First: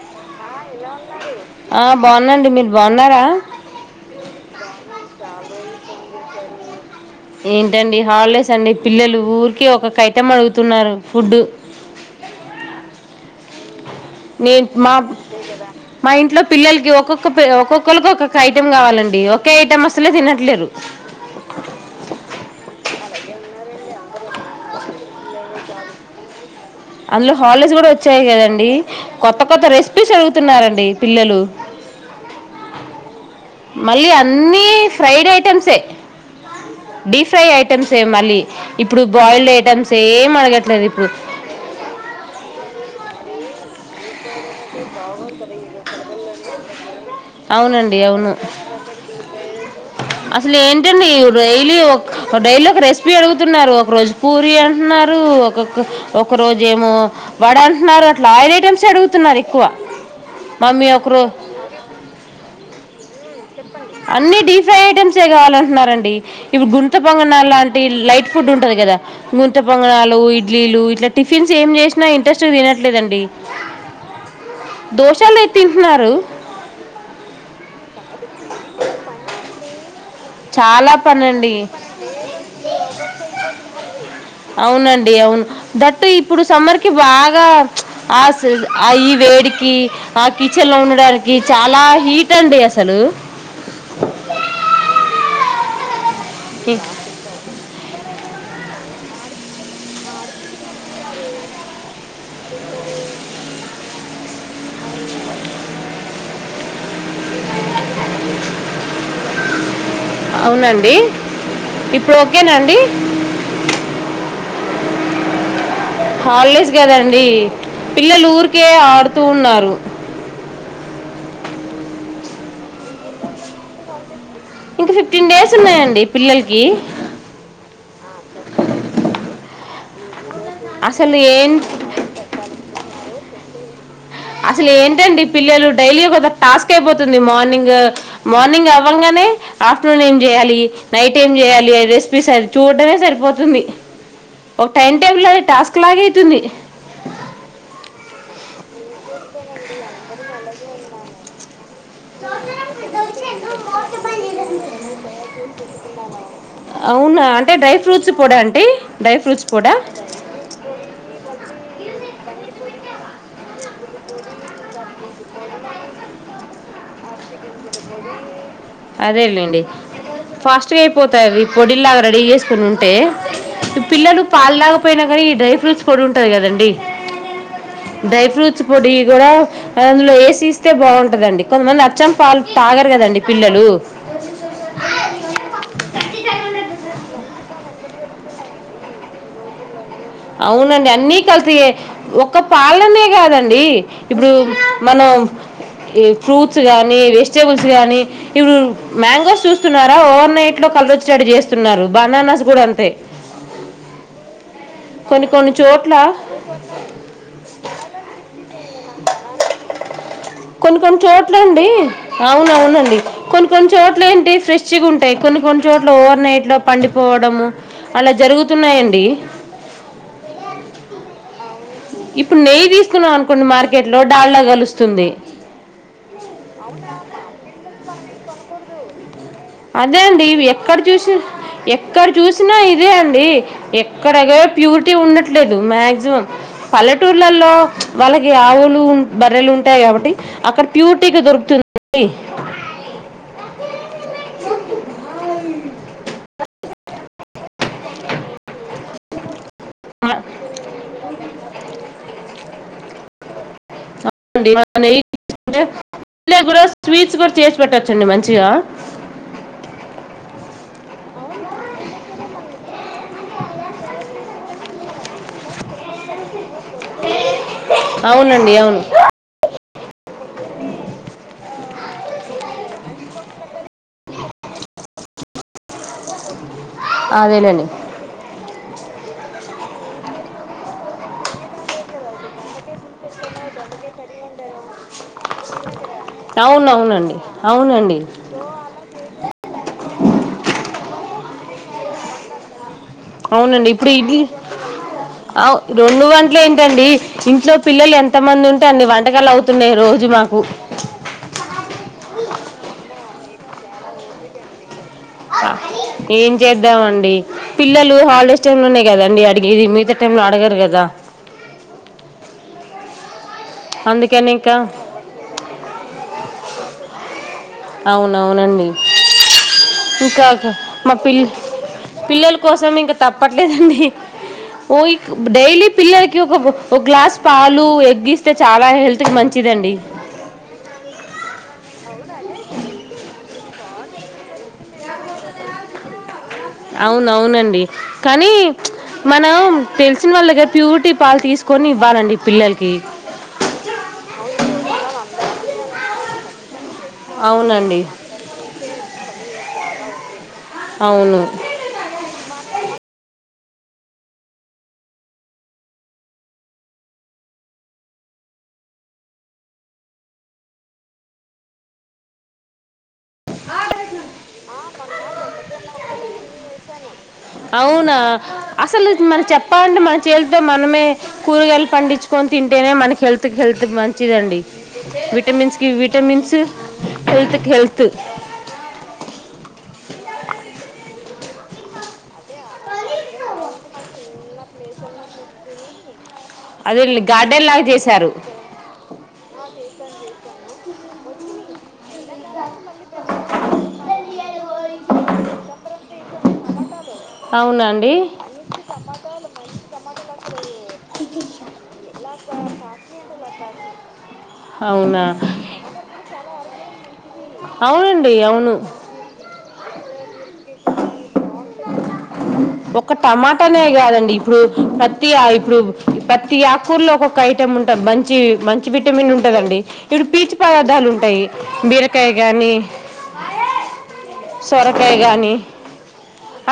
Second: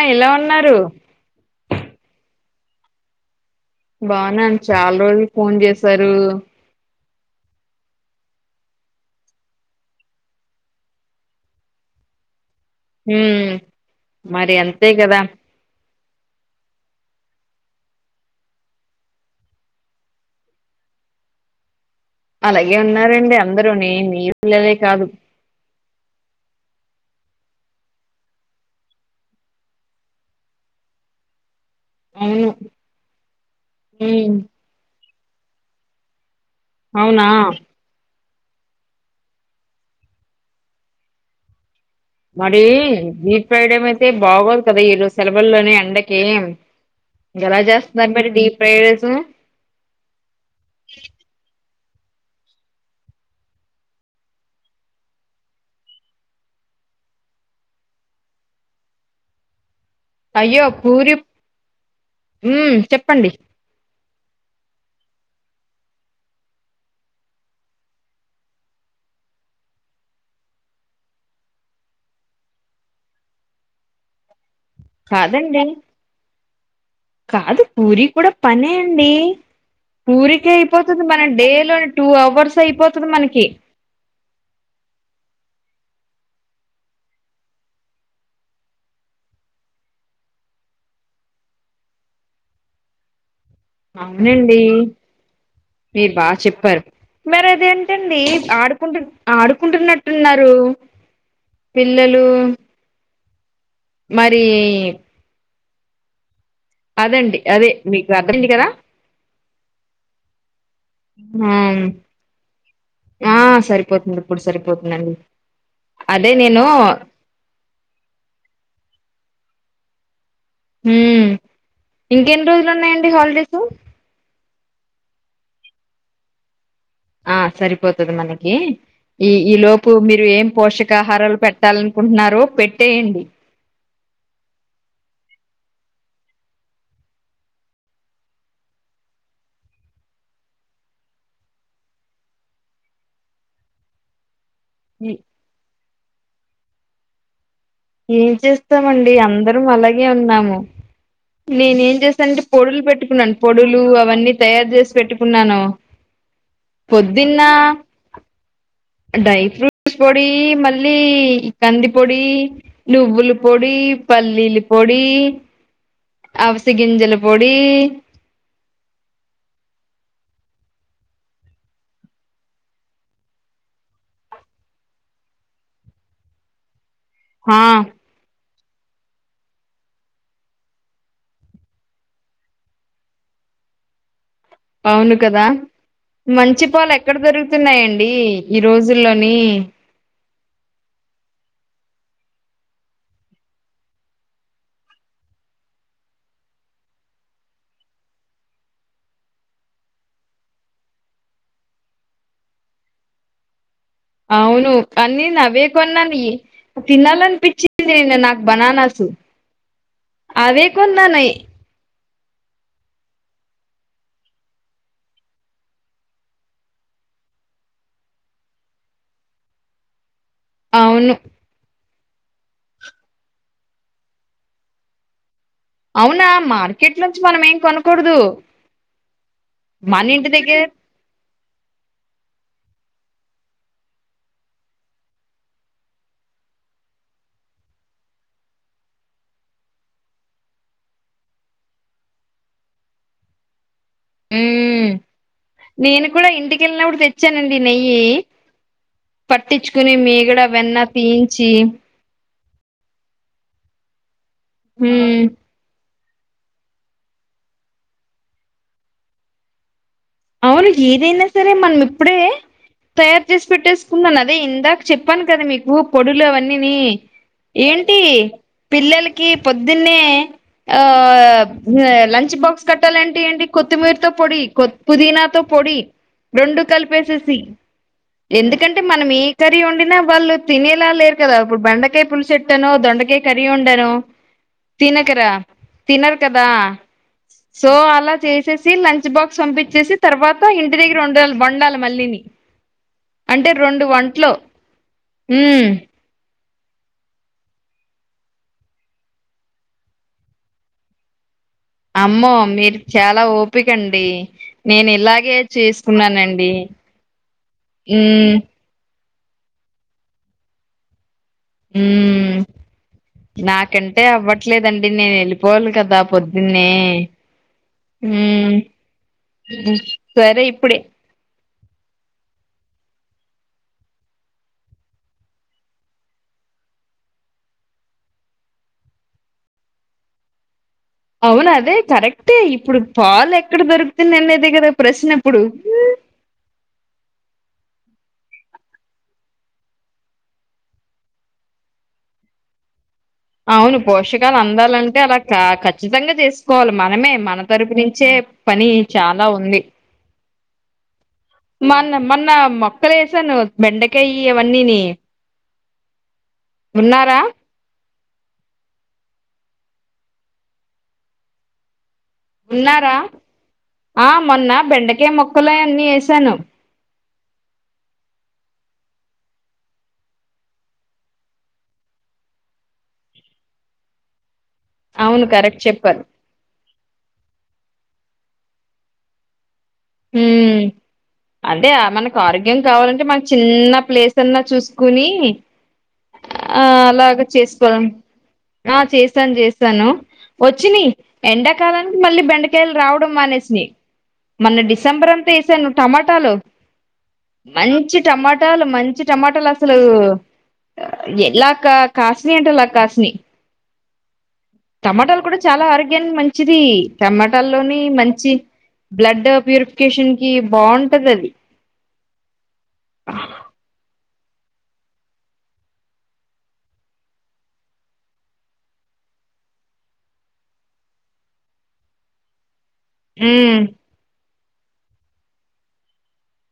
ఆ ఎలా ఆ ఉన్నారు ఎలా ఉన్నారు ఆ బాగున్నాండి మీరు బావున్నార బావున్నాను చాలా రోజులు కి ఫోన్ చేసి సరు ఏంటండి హాలిడేస్ అండి పిల్లలు ఊరికి ఒకొక్క ఐటం అడుగుతున్నారు ఫుడ్ ఉమ్ మరి నేను అంతే మా కదా మా ఇంట్లో పిల్లలకి ఒకొక్క ఒక్కొక్కళకి ఒక్కొక్క ఐటెం కావాలండి ఒకే ఐటెం అసలే తినట్లేరు అలాగే ఉన్నారండి అందరూ నీ నీ పిల్లలే కాదు అందులో హాలిడేస్ కూడా వచ్చాయి కదండి కొత్త కొత్త రెసిపీస్ అడుగుతున్నారండి పిల్లలు అవును మళ్ళీ ఉమ్ అన్నీ ఫ్రైడ్ ఐటమ్స్ఎ డీ అవునా ఫ్రై ఐటమ్సే మళ్ళీ ఇప్పుడు బాయిల్డ్ ఐటెమ్స్ ఏం అడగట్లేదు ఇప్పుడు మరీ డీఫ్రైడేమయితే ఎలా అవునండి చేస్తున్నారు మరి అవును డీప్ ఫ్రైడ్ రైస్ అసలు ఏంటండి ఈ డైలీ ఒక డైలీ ఒక రెసిపీ అడుగుతున్నారు ఒక రోజు పూరి అంటున్నారు ఒకొక్క ఒక రోజేమో వడ అంటున్నారు అట్ల ఆయిల్ ఐటెమ్సే అడుగుతున్నారు ఎక్క్ క్కువ అయ్యో పూరి ఉమ్ చెప్పండి అన్ని డీప్ ఫ్రై ఐటమ్స్ కావాలంటున్నరండి ఇప్పుడు గుంత పొంగనాల్లాంటి లైట్ ఫుడ్ ఉంటంది కదా గుంతపొంగనాలు ఇడ్లీలు ఇట్ల టిఫిన్స్ ఏం చేసినా ఇంట్రెస్ట్ గా తినట్లేదండి దోశలే కాదండి తింటున్నారు కాదు పూరి కూడా పనే అండి పూరికే చాలా అయిపోతుంది మన డే పనండి లోని టూ అవర్స్ అయిపోతుంది మనకి అవునండి అవును దట్టు ఇప్పుడు సమ్మర్ కి బాగా ఆ ఆ ఈ వేడికి ఆ కిచెన్లో ఉండడానికి చాలా హీట్ అండి అసలు అవునండీ మీరు బాగ చెప్పారు ఇ- మరి అదేంటండి ఆడు ఆడుకుంటున్నట్టున్నారు పిల్లలు మరీ అదండి అదే మీకు అర్థమయింది కదా అవునండి ఆ ఇప్పుడు ఓకేనండి ఆ సరిపోతుంది ఇప్పుడు సరిపో పొద్దునండీ హాలిడేస్ కదండి పిల్లలూరికే ఆడుతూ ఉన్నారు ఉమ్ ఇంకెన్ని రోజులు ఉన్నాయండి హాలిడేసు ఇంక ఫిఫ్టీన్ డేస్ ఉన్నాయండి పిల్లలకి ఆ సరిపోతుది మనకి ఇ ఈ లోపు మీ మీరు ఏం అసలు పోషకాహారాలు ఏం పెట్టాలనుకుంటున్నారో పెట్టేయండి అసలు ఏంటండి పిల్లలు డైలీ ఒక టాస్క్ అయిపోతుంది మార్నింగ్ మార్నింగ్ అవ్వంగానే ఆఫ్టర్నూన్ ఏం చేయాలి నైట్ ఏం చేయాలి రెసిపీస్ అవి చూడటమే సరిపోతుంది ఒక టైమ్ ఈ- టేబుల్లో టాస్క్ లాగ అయితుంది ఏం చేస్తామండి అందరం అలాగే ఉన్నాము నేను ఏం చేశానంటే పొడులు పెట్టుకున్నాను పొడులు అవన్నీ తయారు చేసి పెట్టుకున్నాను అవునా పొద్దున్న అంటే డ్రై ఫ్రూట్స్ పొడా అండ్ డీ డ్రై ఫ్రూట్స్ పొడీ మళ్ళీ కంది పొడి నువ్వుల పొడి పల్లీలి పొడి అవస గింజల పొడి అదే లేండి ఫాస్ట్ గా అయిపోతాయి అది ఈ పొడి లాగా రెడీ చేసుకుని ఉంటే పిల్లలు పాలు తాగపోయిన కానీ ఈ డ్రై ఫ్రూట్స్ పొడి ఉంటది కదండి హా పుచ్చి పొడి కూడ అందులో ఏసిస్తే బాగుంటదండి కొంతమంది అచ్చం పాలు తాగరు కదండి పిల్లలు అవును కదా మంచి పాలు ఎక్కడ దొరుకుతున్నాయండి ఈ రోజుల్లోని అవునండి అన్నీ కల్తీ ఎ ఒక్క పాలనే కాదండి ఇప్పుడు మనం ఈ ఫ్రూట్స్ గాని వెజిటేబుల్స్ గాని ఇప్పుడు మ్యాంగోస్ చూస్తున్నారా ఓవర్నైట్ లో కలరొచ్చేటట్టు చేస్తున్నారు బనానాస్ కూడ అంతె అవున్ ను అన్నీనవ్వే కొన్నాని. తినల్లనిపించింది నా నాకు బనానస్ తు కొన్ని కొన్ని చోట్ల అండి అవునవునండి కొన్ని కొన్ని చోట్ల ఏంటి ఫ్రెష్ గ ఉంటాయి కొన్ని కొన్ని చోట్ల ఓవర్ నైట్ లొ పండిపోవడము అలా జరుగుతున్నాయండి. అవును ఇప్పుడు నెయ్యి తీసుకున్నాం అనుకోండి మార్కెట్ లో డాల్డా కలుస్తుంది అవునా మార్కెట్ నుంచి మనం ఏం కొనకూడదు అదే అండి మనింటి దగ్గరె ఎక్కడ చూసి ఎక్కడ చూసినా ఇదే అండి ఎక్కడ య ప్యూరిటీ ఉండట్లేదు మాక్సిమం పల్లెటూర్లలో వాళ్ళకి ఆవులు బర్రెలు ఉంటాయి కాబట్టి అక్కడ ప్యూరిటీగా దొరుకుతుంది కదండి ఉమ్ నేను కూడ ఇంటిక్ కెళ్ళినప్పుడు తెచ్చానండి నెయ్యి పట్టిచ్చుకుని మీగడ వెన్న తీయించి అవునండి మనం నెయ్యి మ్మ్ [inaudible] పిల్లలగూడ స్వీట్స్ గూడ చేసి పెట్టొచ్చండి మంచిగ అవును ఏదైనా సరే మనం ఇప్పుడే తయారు చేసి పెట్టేసుకున్నాను అదే ఇందాక చెప్పాను కదా మీకు పొడులు అవన్ అన్నిని ఏంటి అవునండి అవును పిల్లలకి పొద్దున్నే ఆ లంచ్ బాక్స్ కట్టాలంటె ఏంటి కొత్తిమీరతో పొడి పుదీనాతొ పొడి రెండు కలిపేసేసి అదేనండి ఎందుకంటె మనం ఏ కర్రీ వండినా వాళ్ళు తినేలా లేరు కదా ఇప్పుడు బెండకాయ పులుసెట్టాను దొండకాయ కర్రీ వండాను తినకరా తినరు కదా అవును అవునండి సో అవునండి అలా చేసేసి లంచ్ బాక్స్ పంపించ్ చ్చసి తర్వాత ఇంటి దగ్గర ఉండాలి వండాలి మళ్ళీని అంటే అవునండి రెండు ఇప్పుడు ఇడ్లీ వంటలు అవ్ ఉమ్ రొండు వంట్ ఇంట్లో ఏంటండి ఇంట్లో పిల్లలు ఎంత మంది ఉంటె అన్ని వంటకాలు అవుతున్నాయి రోజు మాకు అమ్మో మీరు చాలా ఓప్ పికండి ఏం చేద్దామండి పిల్లలు ఉమ్ హాలిడేస్ టైమ్ లోనె గద అండి అడిగేది మిగతా టైంలొ అడగరు గదా హూ నాకంటే అందుకని ఇంకా అవ్వట్లేదండి నేను ఎళ్ళిపోవాలి కదా పొద్ న్నే అవునవునండి ఉమ్, ఇంకా సరే ఇప్పుడే మా పిల్ పిల్లల కోసం ఇంకా తప్పట్లేదండి ఓ డైలీ పిల్లలకి ఒక ఒక గ్లాస్ పాలు ఎగ్ ఇస్తే చాలా హెల్త్ కి మంచిదండి అవును అదే కరెక్ట్ అంతే ఇప్పుడు పాలె ఎక్కడ దొరుకుతుంది అనేదే కదా ప్రశ్న ఇప్పుడు అవును అవునండి కానీ మనం తెలిసిన వాళ్ళ దగ్గర ప్యూరిటీ పాలు తీసుకొని ఇవ్వాలండి పిల్లలకి అవును పోషకాలు అందాలంటే అలా ఖచ్చితంగా చేసుకోవాలి మనమే మన తరపు అవునండి నుంచే పని చాలా ఉంది అవును మన్న మొన్న మొక్కలు వేసాను బెండకాయ్ అవన్నీని ఉన్నారా ఉన్నారా ఆ మొన్న బెండకయ మొక్కలు అన్నీ వేసాను అవునా అసలు మన చెప్పాలంటే మన చేత్తో మనమే కూరగాయలు పండించుకొని తింటేనే మనకి హెల్త్ హెల్త్ మంచిదండి అవును విటమిన్స్ కరెక్ట్ కి చెప్పారు విటమిన్స్ హెల్త్ కి హెల్త్ ఉ అంటే మనకు ఆరోగ్యం కావాలంటే మన చిన్న ప్లేస్ అన్నా చూసుకుని ఆ అదే అలాగ గార్డెన్ లాగా చేసుకోవాలం చేశారు ఆ చేసాను చేసాను వచ్చిని ఎండా కాలం మళ్ళీ బెండకాయలు రావడం మానేసినయి మొన్న డిసెంబర్ అంతా వేసాను టమాటాలు అవునా అండి మంచి టమాటాలు మంచి టమాటాలు అసలు ఇలా కా కాసినయ్ అంటే అలా కాసినయ్ అవునా టమాటాలు కూడా చాలా ఆరోగ్యానికి మంచిది టమాటాల్లోని అవునండి మంచి అవును బ్లడ్ ప్యూరిఫై కేషన్ కి బాగుంటది అది ఒక టమాటానే కాదండి ఇప్పుడు ప్రతి ఇప్పుడు ప్రతి ఆకూర్లో ఒక్కొక్క ఐటెం ఉంటా మంచి మంచి విటమిన్ ఉంటదండి ఇప్పుడు పీచు పదార్ధాలు ఉంటాయి బీరకాయ కాగాని మ్ సొరకాయ కానీ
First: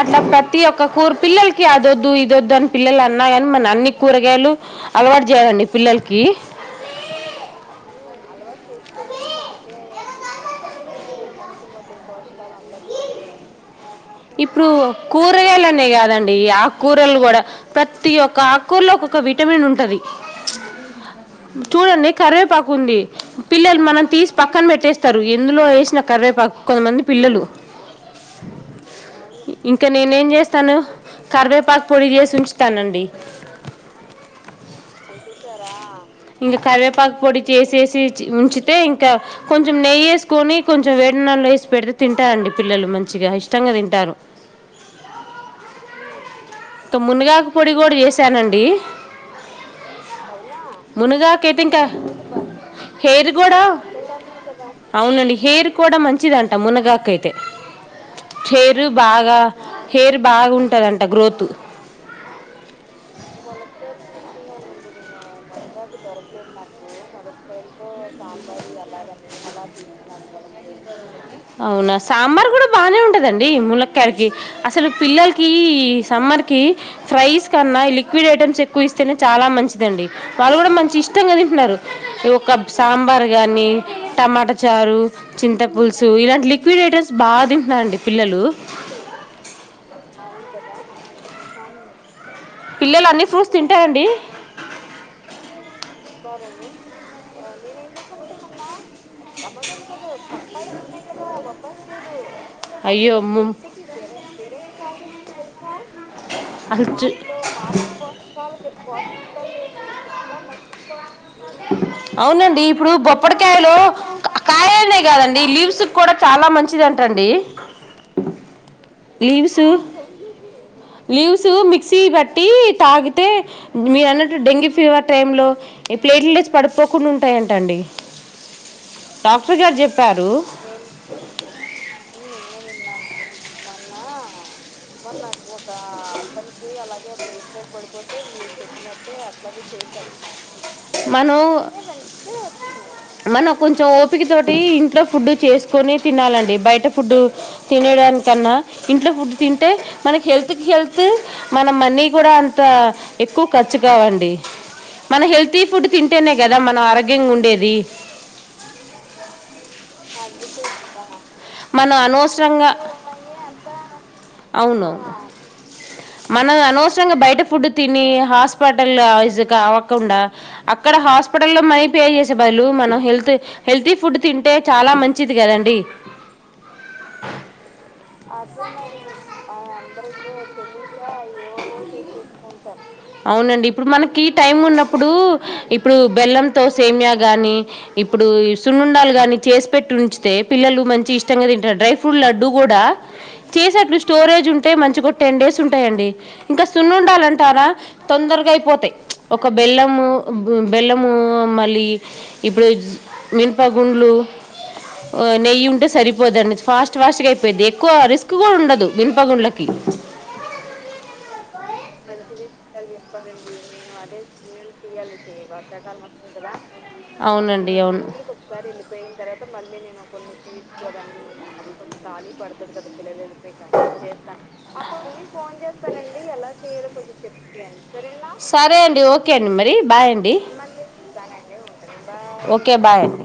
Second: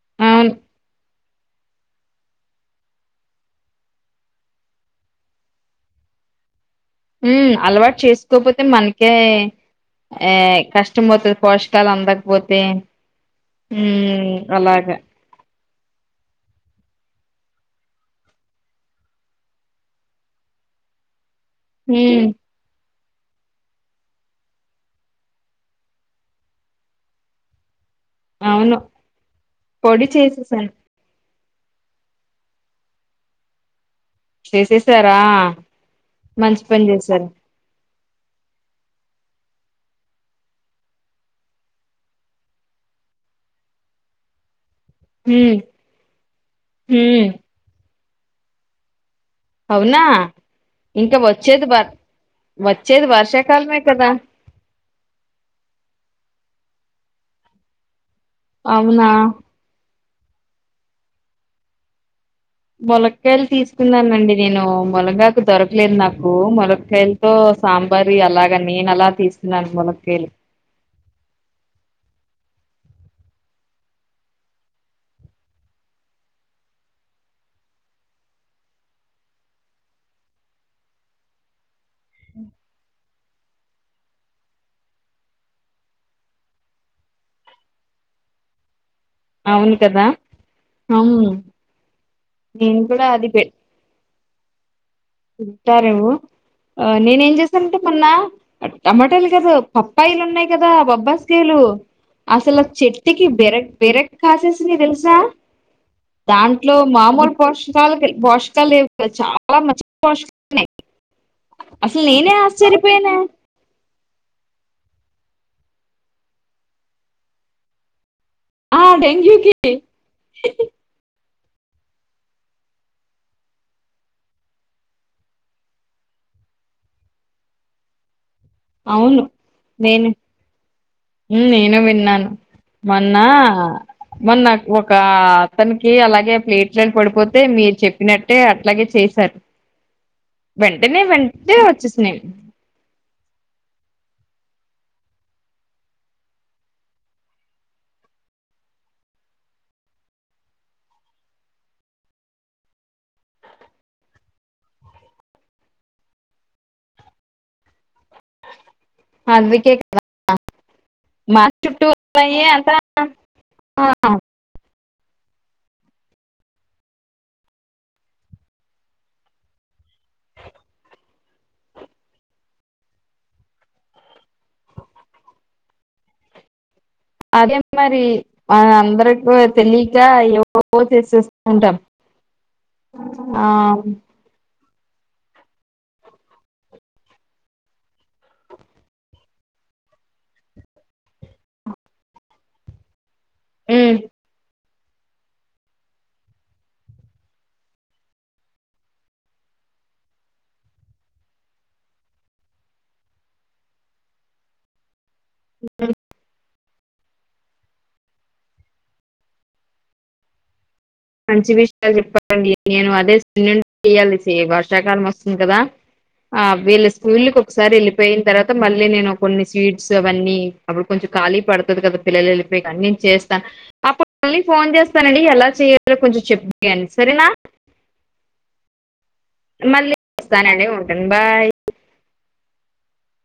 అట్లా అవును ప్రతి ఒక్క కూర్ పిల్లలకి అద అద్దు ఇద అద్దు అని పిల్లలు అన్నారని మన అన్ని కూరగాయలు అలవాటు చేయాలండి పిల్లలకి ఉ అలవాటు చేసుకోపోతే మనకే ఆ కష్టం అవుతుంది పోషకాలు అందకపోతే ఉమ్ ఇప్పుడు అలాగా కూరగాయలం కాదండి ఆకుకూరలు కూడా ప్రతి ఒక్క ఆకుకూరలో ఒకొక్క విటమిన్ ఉంటది చూడండి ఉమ్ కరివేపాకు ఉంది పిల్లలు మనం తీసి పక్కన పెట్టేస్తారు ఎందులో వేసిన కరివేపాకు కొంతమంది పిల్లలు అవును ఇంకా పొడి నేనే ఏం చేసేసాను చేస్తాను కర్వేపాక్ పొడిజేస్ ఉంచుతానండి చేసేసారా ఇంక మంచి పని కరివేపాకు చేసారు పొడి చేసేసి ఉంచితే ఇంకా కొంచెం నెయ్యేసుకొని కొంచెం వడినాలు వేసి పెడితే తింటారండి పిల్లలు మంచిగా ఇష్ట ష్టంగా తింటారు హ్మ్ ఇంత హ్మ్ మునుగాకు పొడి కూడ చేసి చేశానండి అవునా ఇంకా మునగాకైతే వచ్చేది ఇంకా వర్ వచ్చేది హెయిర్ కూడా వర్షాకాలమే కదా అవునండి హెయిర్ కూడా మంచిదంట మునగాకైతే చేరు అవునా బాగా హెయిర్ బాగుంటుదంట గ్రోత్ ములక్కాయలు తీసుకున్నానండి నేను ములంగాకు దొరకలేదు నాకు ములకాయలతో సా మరి అలాగ నేను అలా తీసుకున్నాను మొల కేలి అవునా సాంబార్ కూడా బాగనే ఉంటదండి. ములక్కయాలకి అసలు పిల్లలకి, సమ్మర్ కి, ఫ్రైస్ కన్నా లిక్విడ్ ఐటమ్స్ ఎక్కువ ఇస్తేనే చాలా మంచిదండి. వాళ్ళు కూడా మంచి ఇష్టంగా తింటున్నారు. ఒక సాంబార్ గానీ, టమాటా చారు, చింతపులుసు. స ఇలాంటి లిక్విడ్ ఐటమ్స్ బాగా తింటున్నారు అండి పిల్లలు. అవును కదా అవు పిల్లలు అన్ని ఫ్రూట్స్ తింటాయండి ఇంటారేవ్ ఆ నేను చేస్తా ఇంటి పన్నా టమాటాలు కదా పప్పాయిలు ఉన్నాయి కదా. బబ్బాస్కాయలు అసలు అయ్యో చెట్కి ము బిరక్ బిరక్ కాసేసినయి తెలుసా. దాంట్లో అసలు చు మామూలు పోషకాలు పోషకాలువి చాలా మంచ్ పోష్ నే అవునండి ఇప్పుడు బొప్పడికాయలు కాయనే కాదండి లీవ్స్ కూడా చాలా మంచిది అంట అండి ఆ డెంగ్యూకి లీవ్స్ మిక్సీ బట్టి తాగితే మీరు అన్నట్టు డెంగ్యూ ఫీవర్ టైం లో ప్లేట్స్ పడుపోకుండా ఉంటాయంట అండి అవును నేను ఉమ్ నేను విన్నాను మొన్న మొన్న ఒక అతనికి అలాగే ప్లేట్లు పడిపోతే మీరు చెప్పినట్టే అట్లాగే చేశారు వెంటనే మను వెంటనే వచ్చేసినాయి మన కొంచెం ఓపిక తోటి ఇంట్లో ఫుడ్ చేసుకొని తినాలండి. బయట ఫుడ్ తినడానికన్నా ఇంట్లో ఫుడ్ తింటే మనకి హెల్త్కి హెల్త్ మన మనీ కూడా అంత ఎక్కువ ఖర్చు కావండి. మన హెల్తీ ఫుడ్ తింటేనే కదా మనం ఆరోగ్యంగా ఉండేది. అందుకే అందుకే కదా మా మన చుట్టూ లయ్యే అంత ఆ అవును మనం అనవసరంగా బయట ఫుడ్ తిని హాస్పట లైజ్ అవ్వకుండ, అక్కడ హాస్పిటల్లో మనీ పే చేసే బదులు, మనం హెల్త్ హెల్తీ ఫుడ్ తింటే చాలా మంచిది కదండి. అదే మరి అందరికు తెలీక ఎ పో చేసేస్తూ ఉంటాం ఆ అవునండి. ఇప్పుడు మనకి టైం ఉన్నప్పుడు ఇప్పుడు బెల్లంతో సేమ్యా కానీ ఇప్పుడు సున్నుండాలు కానీ చేసి పెట్టి ఉంచితే పిల్లలు మంచి ఇష్టంగా తింటారు డ్రై ఫ్రూట్ లడ్డుూ కూడా ఉమ్ చేసేట్లు స్టోరేజ్ ఉంటు మంచుకు టెన్ డేస్ ఉంటాయండి ఇంకా సున్ను ఉండాలంటారా తొందరగా అయిపోతాయి ఒక బెల్లము బెల్లము మళ్ళీ ఇప్పుడు మినుప గుండ్లు నెయ్య ఉంటే సరిపోదు అను ఫాస్ట్ ఫాస్ట్గా అయిపోది ఎక్కువ రిస్క్ కూడా ఉండదు మినుప గుండ్లకి మంచి విషయాలు చెప్పాలండి నేను అదే చెయాలి వర్షాకాలం వస్తుంది కదా ఆ వీళ్ళ స్కూల్కి ఒకసారి అవునండి అవును వెళ్ళిపోయిన ఇంటికి తర్వాత ఒకసారి మళ్ళీ వెళ్ళిపోయిన నేను తర్వాత కొన్ని మళ్ళీ స్వీట్స్ నేను కొన్ని అవన్నీ అప్పుడు తీసుకుని కొంచెం ఖాళీ అది పడుతుంది కొంచెం కదా పిల్లలు ఖాళీ వెళ్ళిపోయి పడుతుంది కదా అన్ని పిల్లలు చేస్తాను వెళ్ళిపోయాక అప్పుడు మ చేస్తాను ఫోన్ చేస్తానండి ఎలా చేయాలి అ కొంచెం చెప్పయండి సరేనా సరే అండి ఓకే అండి మరి మళ్ళీ బాయ్ అండి చస్తానండి ఉంటాను బాయ్ ఓకే బాయ్ అండి